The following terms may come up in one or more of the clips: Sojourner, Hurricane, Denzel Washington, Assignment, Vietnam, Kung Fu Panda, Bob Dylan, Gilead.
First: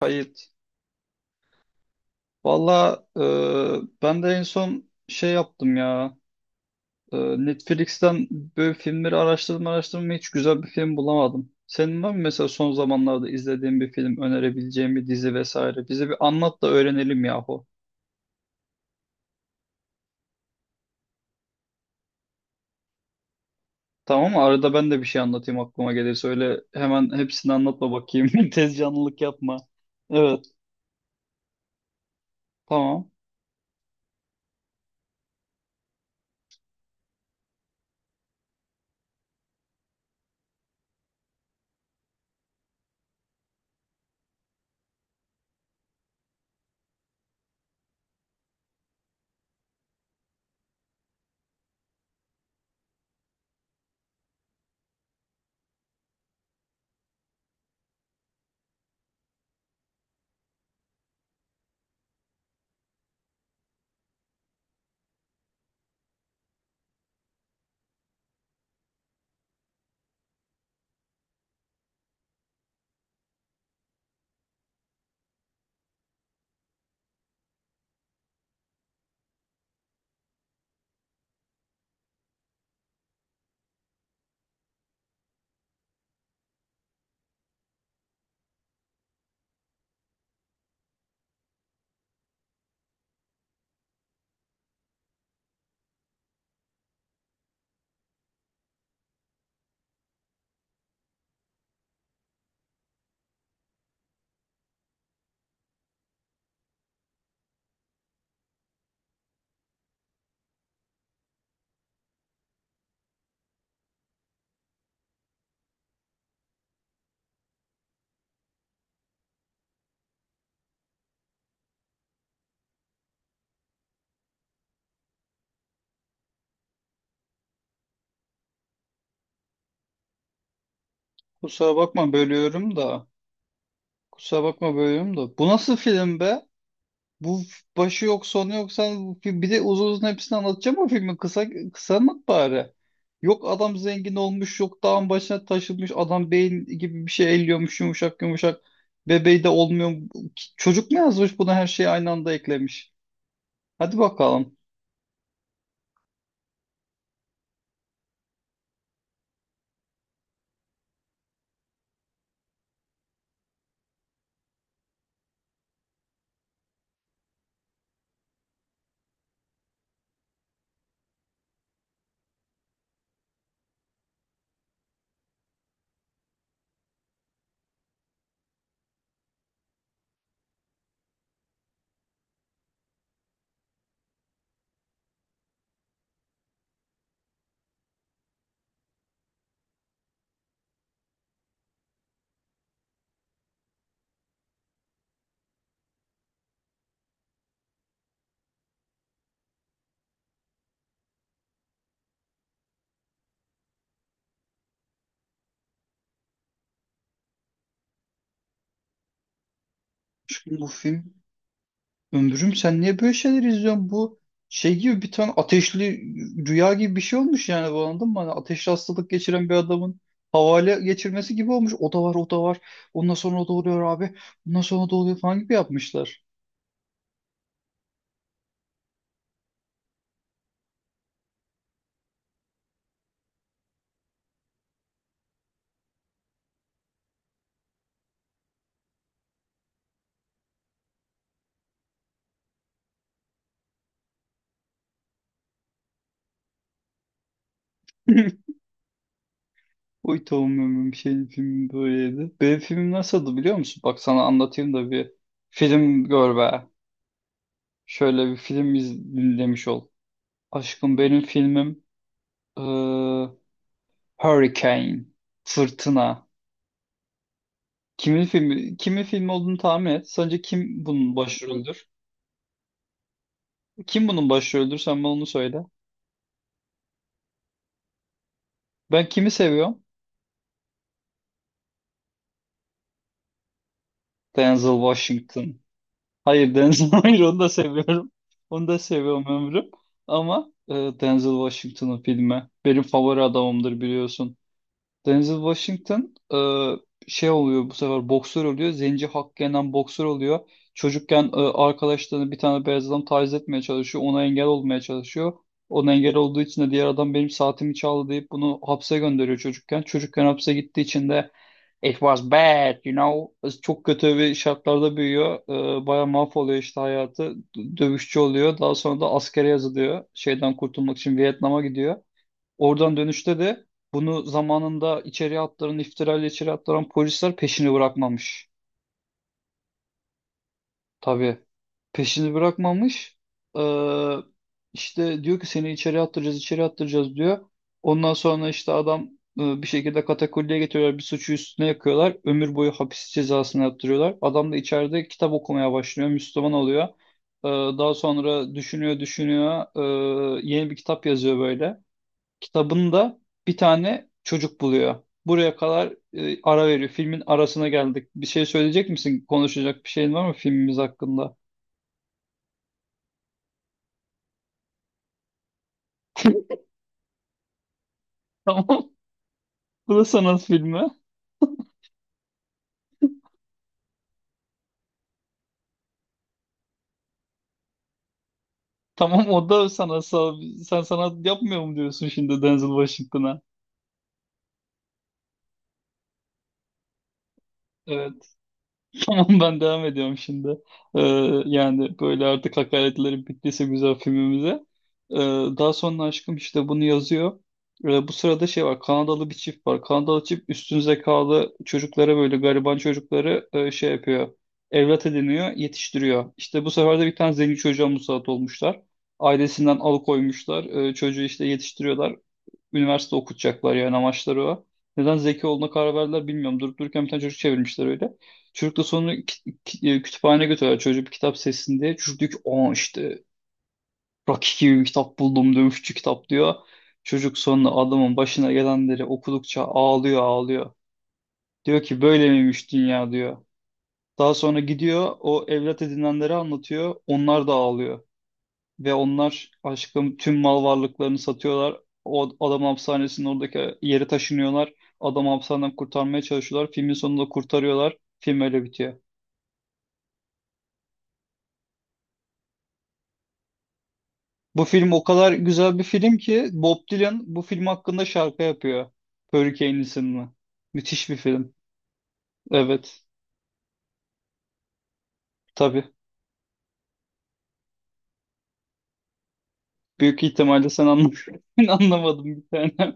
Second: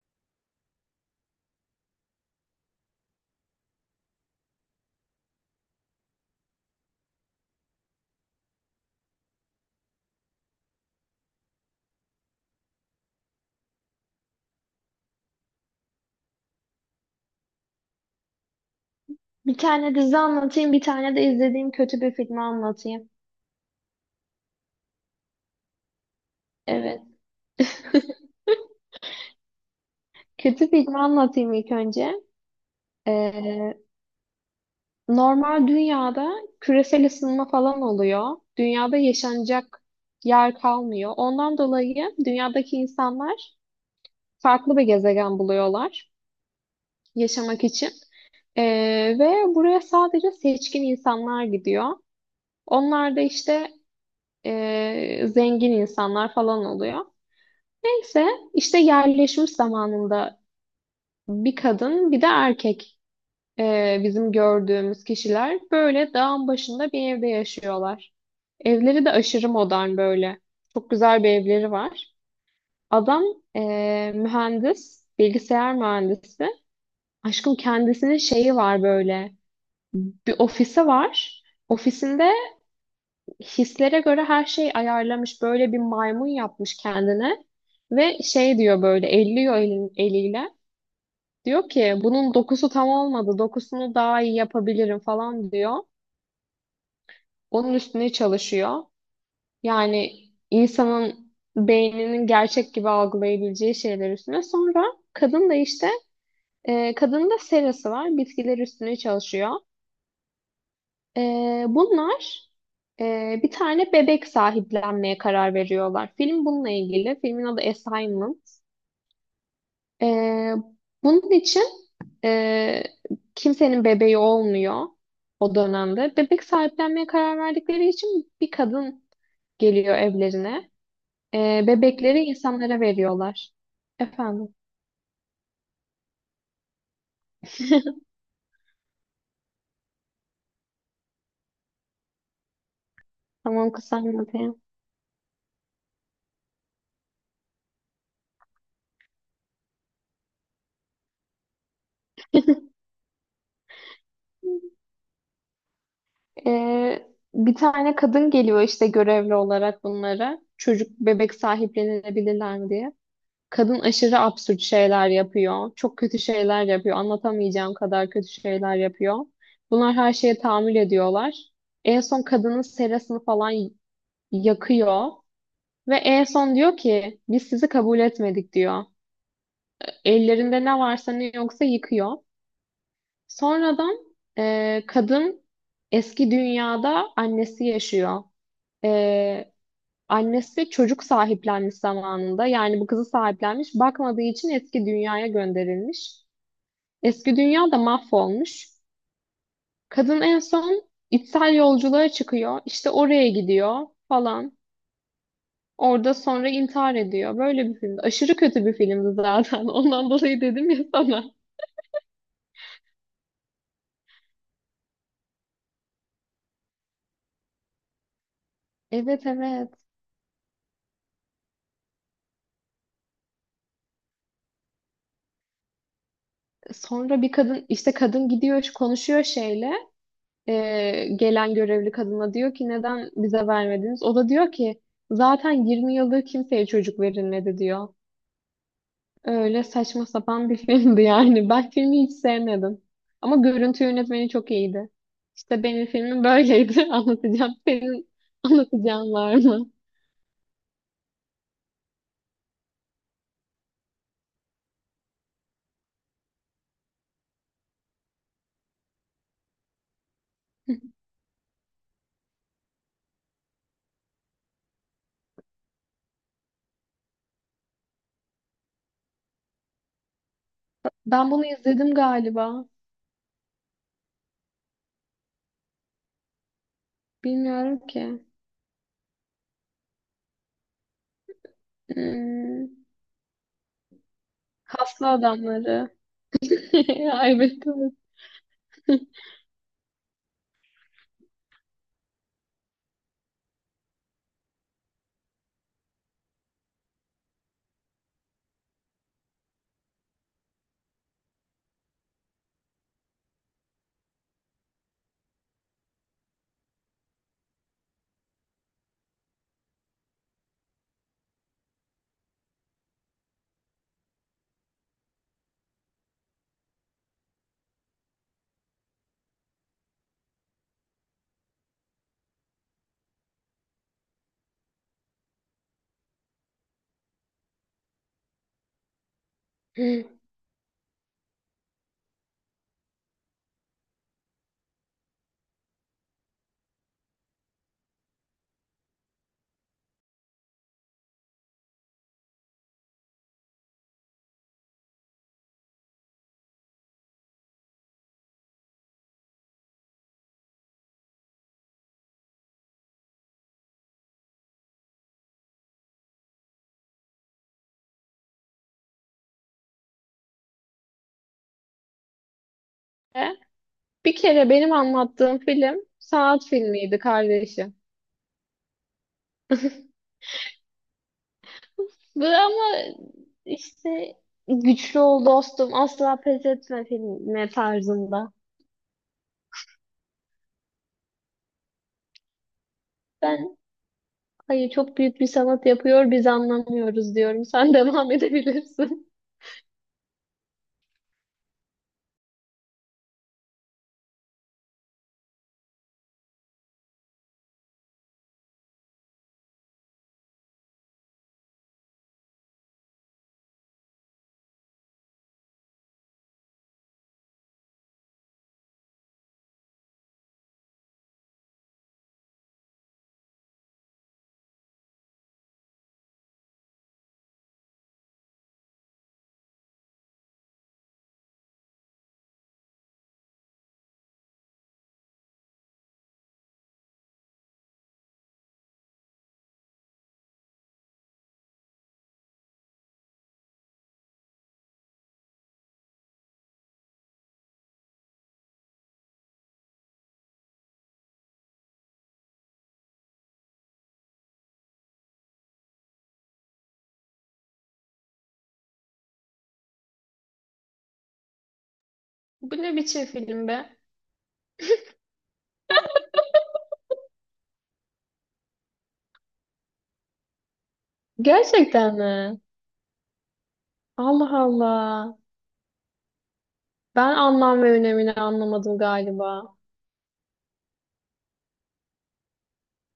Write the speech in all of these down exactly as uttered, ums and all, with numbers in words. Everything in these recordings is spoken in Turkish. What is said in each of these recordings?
Kayıt. Valla e, ben de en son şey yaptım ya. E, Netflix'ten böyle filmleri araştırdım araştırdım ve hiç güzel bir film bulamadım. Senin var mı mesela son zamanlarda izlediğin bir film, önerebileceğin bir dizi vesaire? Bize bir anlat da öğrenelim yahu. Bir tane dizi anlatayım, bir tane de izlediğim kötü bir filmi anlatayım. Tamam mı? Arada ben de bir şey anlatayım aklıma gelirse. Öyle Evet. hemen hepsini anlatma bakayım. Tez canlılık yapma. Evet, Kötü filmi anlatayım ilk önce. tamam. Ee, normal dünyada küresel ısınma falan oluyor. Dünyada yaşanacak yer kalmıyor. Ondan dolayı dünyadaki insanlar farklı bir gezegen buluyorlar yaşamak için. Ee, ve buraya sadece seçkin insanlar gidiyor. Onlar da işte ee, zengin insanlar falan oluyor. Neyse işte yerleşmiş zamanında bir kadın bir de erkek, e, bizim gördüğümüz kişiler böyle dağın başında bir evde yaşıyorlar. Evleri de aşırı modern böyle. Çok güzel bir evleri var. Adam e, mühendis, bilgisayar mühendisi. Aşkım kendisinin şeyi var böyle. Bir ofisi var. Ofisinde hislere göre her şey ayarlamış. Böyle bir maymun yapmış kendine. Ve şey diyor böyle elliyor elin, eliyle. Diyor ki bunun dokusu tam olmadı. Dokusunu daha iyi yapabilirim falan diyor. Onun üstüne çalışıyor. Yani insanın beyninin gerçek gibi algılayabileceği şeyler üstüne. Sonra kadın da işte, e, kadın da serası var. Bitkiler üstüne çalışıyor. E, Bunlar e, bir tane bebek sahiplenmeye karar veriyorlar. Film bununla ilgili. Filmin adı Assignment. Ee, Bunun için, e, kimsenin bebeği olmuyor o dönemde. Bebek sahiplenmeye karar verdikleri için bir kadın geliyor evlerine. Ee, Kusura bakma bebekleri bölüyorum insanlara da. veriyorlar. Kusura Efendim, bakma bölüyorum da. Bu nasıl film be? Bu başı yok sonu yok sen bir bir de uzun uzun hepsini anlatacağım o filmi kısa kısa anlat bari. Yok tamam adam zengin olmuş kısalmadım. yok dağın başına taşınmış adam beyin gibi bir şey elliyormuş yumuşak yumuşak bebeği de olmuyor. Çocuk mu yazmış buna her şeyi aynı anda eklemiş. Hadi bakalım. Ee, Bir tane kadın geliyor işte görevli olarak bunlara. Çocuk bebek sahiplenilebilirler mi diye. Kadın aşırı absürt şeyler yapıyor. Çok kötü şeyler yapıyor. Anlatamayacağım kadar kötü şeyler yapıyor. Bunlar her şeye tahammül ediyorlar. En son kadının serasını falan y- yakıyor. Ve en son diyor ki biz sizi kabul etmedik diyor. Ellerinde ne varsa ne yoksa yıkıyor. Sonradan e, kadın eski dünyada annesi yaşıyor. E, Annesi çocuk sahiplenmiş zamanında. Yani bu kızı sahiplenmiş. Bakmadığı için eski dünyaya gönderilmiş. Eski dünya da mahvolmuş. Kadın en son içsel yolculuğa çıkıyor. İşte oraya gidiyor falan. Orada sonra intihar ediyor. Böyle bir filmdi. Aşırı kötü bir filmdi zaten. Ondan dolayı Şu- Bu dedim ya film sana. ömrüm, sen niye böyle şeyler izliyorsun? Bu şey gibi bir tane ateşli rüya gibi bir şey olmuş yani bu, anladın mı? Hani ateşli hastalık Evet, geçiren bir evet. adamın havale geçirmesi gibi olmuş. O da var, o da var. Ondan sonra o da oluyor abi. Ondan sonra o da oluyor falan gibi yapmışlar. Sonra bir kadın işte kadın gidiyor konuşuyor şeyle, eee, gelen görevli kadına diyor ki neden bize vermediniz? O da diyor ki zaten yirmi yıldır kimseye çocuk verilmedi diyor. Öyle saçma sapan bir filmdi yani. Ben filmi hiç sevmedim. Ama görüntü yönetmeni çok iyiydi. İşte benim filmim böyleydi. Anlatacağım. Senin anlatacağın var mı? Oy tamam ömrüm, senin filmi böyleydi. Benim filmim nasıldı biliyor musun? Bak sana anlatayım da bir film gör be. Şöyle bir film iz dinlemiş ol. Aşkım benim filmim eee, Hurricane. Fırtına. Kimin filmi, kimin filmi olduğunu tahmin et. Sence kim bunun Ben bunu başrolüdür? izledim galiba. Kim bunun başrolüdür? Sen bana onu söyle. Bilmiyorum ki. Ben kimi seviyorum? Hmm. Denzel Kaslı Washington. adamları. Hayır Denzel, hayır Ay onu da be kız. seviyorum. Onu da seviyorum ömrüm. Ama e, Denzel Washington'ın filmi. Benim favori adamımdır biliyorsun. Denzel Washington e, şey oluyor, bu sefer boksör oluyor. Zenci hakkı yenen boksör oluyor. Çocukken e, arkadaşlarını bir tane beyaz adam taciz etmeye çalışıyor. Ona engel olmaya çalışıyor. Ona engel olduğu için de diğer adam benim saatimi çaldı deyip bunu hapse gönderiyor çocukken. Çocukken hapse gittiği için de it was bad you know. Çok kötü bir şartlarda büyüyor. E, bayağı mahvoluyor işte hayatı. D- Dövüşçü oluyor. Daha sonra da askere yazılıyor. Şeyden kurtulmak için Vietnam'a gidiyor. Oradan dönüşte de bunu zamanında içeriye attıran, iftirayla içeri attıran polisler peşini bırakmamış. E. Tabii peşini bırakmamış. Ee, işte diyor ki seni içeri attıracağız, içeri attıracağız diyor. Ondan sonra işte adam e, bir şekilde katakulliye getiriyorlar, bir suçu üstüne yakıyorlar. Ömür boyu hapis cezasını yaptırıyorlar. Adam da içeride kitap okumaya başlıyor, Müslüman oluyor. Ee, daha sonra düşünüyor, düşünüyor. Ee, yeni bir kitap yazıyor böyle. Kitabında bir tane çocuk buluyor. Buraya kadar, e, ara veriyor. Filmin arasına geldik. Bir şey söyleyecek misin? Konuşacak bir şeyin var mı filmimiz hakkında? Bir kere benim anlattığım film sanat filmiydi kardeşim. Tamam. Bu da sanat filmi. Bu ama işte güçlü ol dostum asla pes etme filmi tarzında. Tamam o da sanatsal. Sen sanat yapmıyor mu diyorsun şimdi Denzel Washington'a? Ben, hayır, çok büyük bir sanat yapıyor biz anlamıyoruz diyorum. Sen devam Evet. edebilirsin. Tamam ben devam ediyorum şimdi. Ee, yani böyle artık hakaretlerim bittiyse güzel filmimize. Ee, daha sonra aşkım işte bunu yazıyor. Ee, bu sırada şey var, Kanadalı bir çift var. Kanadalı çift üstün zekalı çocuklara böyle gariban çocukları e, şey yapıyor. Evlat ediniyor, yetiştiriyor. İşte bu sefer de bir tane zengin çocuğa musallat olmuşlar. Ailesinden alıkoymuşlar. Ee, çocuğu işte yetiştiriyorlar. Üniversite okutacaklar, yani amaçları o. Neden zeki olduğuna karar verdiler bilmiyorum. Durup dururken bir tane çocuk çevirmişler öyle. Çocuk da sonra ki- ki- e, kütüphaneye götürüyorlar çocuğu bir kitap sessin diye. Çocuk diyor ki aa işte Rocky gibi bir kitap buldum, dövüşçü kitap diyor. Çocuk sonra adamın başına gelenleri okudukça ağlıyor ağlıyor. Diyor ki böyle miymiş dünya diyor. Daha sonra gidiyor o evlat edinenleri anlatıyor. Onlar da ağlıyor. Ve onlar aşkım tüm mal varlıklarını satıyorlar. O adam hapishanesinin oradaki yeri taşınıyorlar. Adam hapishaneden kurtarmaya çalışıyorlar. Filmin sonunda kurtarıyorlar. Film öyle bitiyor. Bu ne biçim film be? Bu film o kadar güzel bir film ki Bob Dylan bu film hakkında şarkı yapıyor. Hurricane isimli. Müthiş bir film. Gerçekten mi? Evet. Allah Allah. Tabii. Ben anlam ve önemini anlamadım galiba. Büyük ihtimalle sen anlamadın. Ben anlamadım bir tane.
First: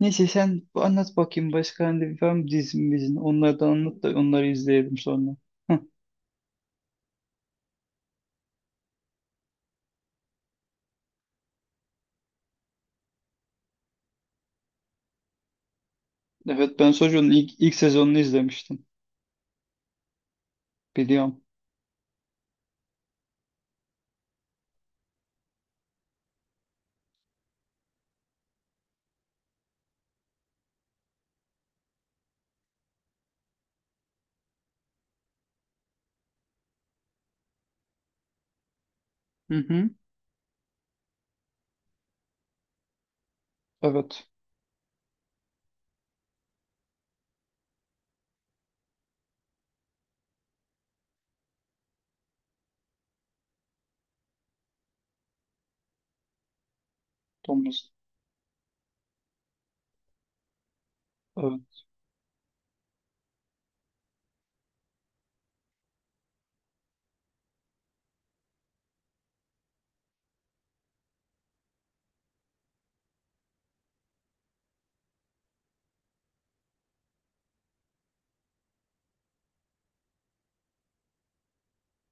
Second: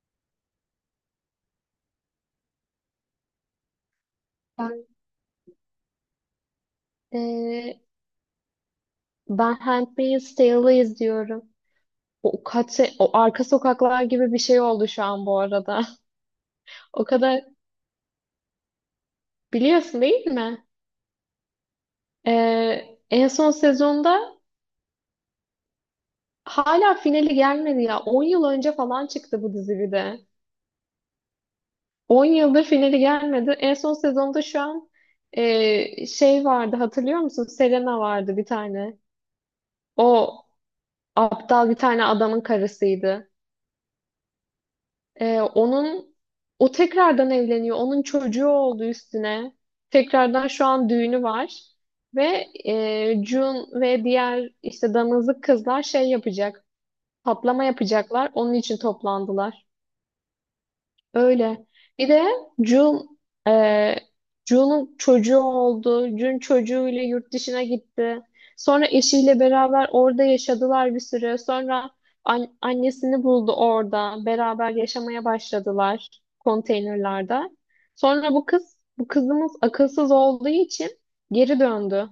Neyse sen anlat bakayım başka hani bir film dizimizin. Onlardan anlat da onları Ben izleyelim sonra. eee ben Handmaid's Tale'ı izliyorum. O kaç se- o arka sokaklar gibi bir şey oldu şu an bu arada. Evet ben O Sojourner'ın kadar ilk, ilk sezonunu izlemiştim. biliyorsun değil mi? Biliyorum. Eee, en son sezonda hala finali gelmedi ya. on yıl önce falan çıktı bu dizi bir de. on yıldır finali gelmedi. En son sezonda şu an, e, şey vardı hatırlıyor musun? Selena vardı bir tane. Hı hı. O aptal bir tane adamın karısıydı. Evet. E, onun, o tekrardan evleniyor. Onun çocuğu oldu üstüne. Tekrardan şu an düğünü var. Ve e, Jun ve diğer işte damızlık kızlar şey yapacak. Patlama Thomas. yapacaklar. Onun için toplandılar. Öyle. Evet. Bir de Jun, e, Jun'un çocuğu oldu. Jun çocuğuyla yurt dışına gitti. Sonra eşiyle beraber orada yaşadılar bir süre. Sonra an- annesini buldu orada. Beraber yaşamaya başladılar konteynerlarda. Sonra bu kız, bu kızımız akılsız olduğu için geri döndü.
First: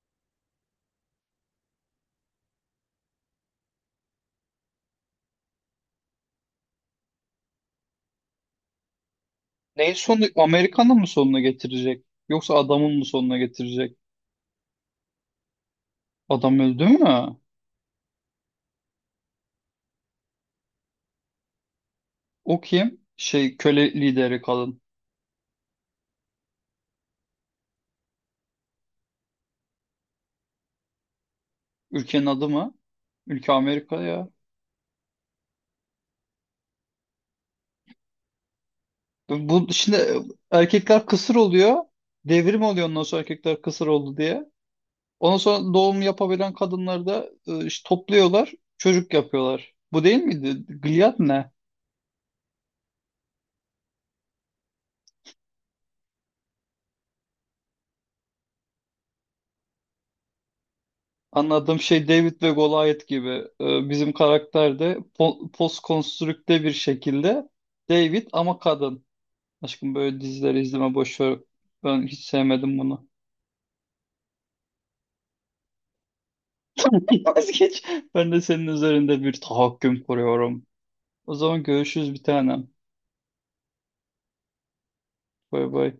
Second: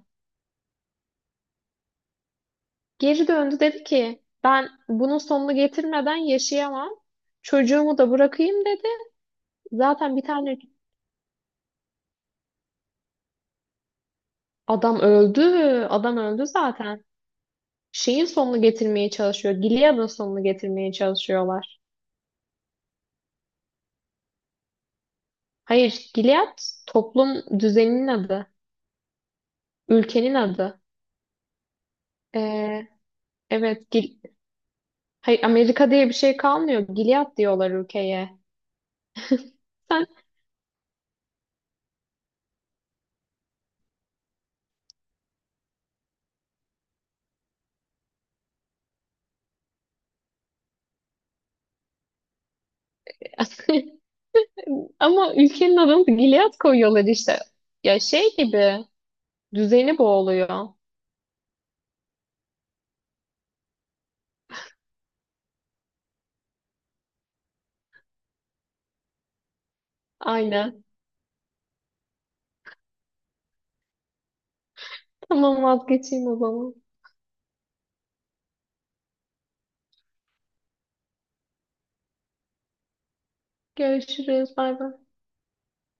Geri döndü dedi ki ben bunun sonunu getirmeden yaşayamam. Çocuğumu da bırakayım dedi. Neyin Zaten bir sonu? tane. Amerikan'ın mı sonuna getirecek? Yoksa adamın mı sonuna getirecek? Adam öldü. Adam öldü Adam öldü zaten. mü? Şeyin sonunu getirmeye çalışıyor. Gilead'ın sonunu getirmeye çalışıyorlar. O kim? Şey köle lideri kadın. Hayır, Gilead toplum düzeninin adı. Ülkenin adı. Ülkenin adı mı? Ee, Ülke evet, Amerika Gil. ya. Hayır, Amerika diye bir şey kalmıyor. Gilead diyorlar ülkeye. Bu bu- Sen... şimdi erkekler kısır oluyor. Devrim oluyor ondan sonra erkekler kısır oldu diye. Ondan sonra doğum yapabilen kadınları da e, işte topluyorlar. Çocuk yapıyorlar. Bu değil miydi? Gilead ne? Ama ülkenin adını da Gilead koyuyorlar işte. Ya şey gibi düzeni boğuluyor. Anladığım şey David ve Goliath gibi. Ee, bizim karakter de po postkonstrükte bir şekilde David ama kadın. Aşkım böyle dizileri Aynen. izleme boş ver. Ben hiç sevmedim bunu. Tamam vazgeçeyim o zaman. Vazgeç. Ben de senin üzerinde bir tahakküm kuruyorum. O zaman görüşürüz bir tanem. Görüşürüz. Bay bay. Bay bay.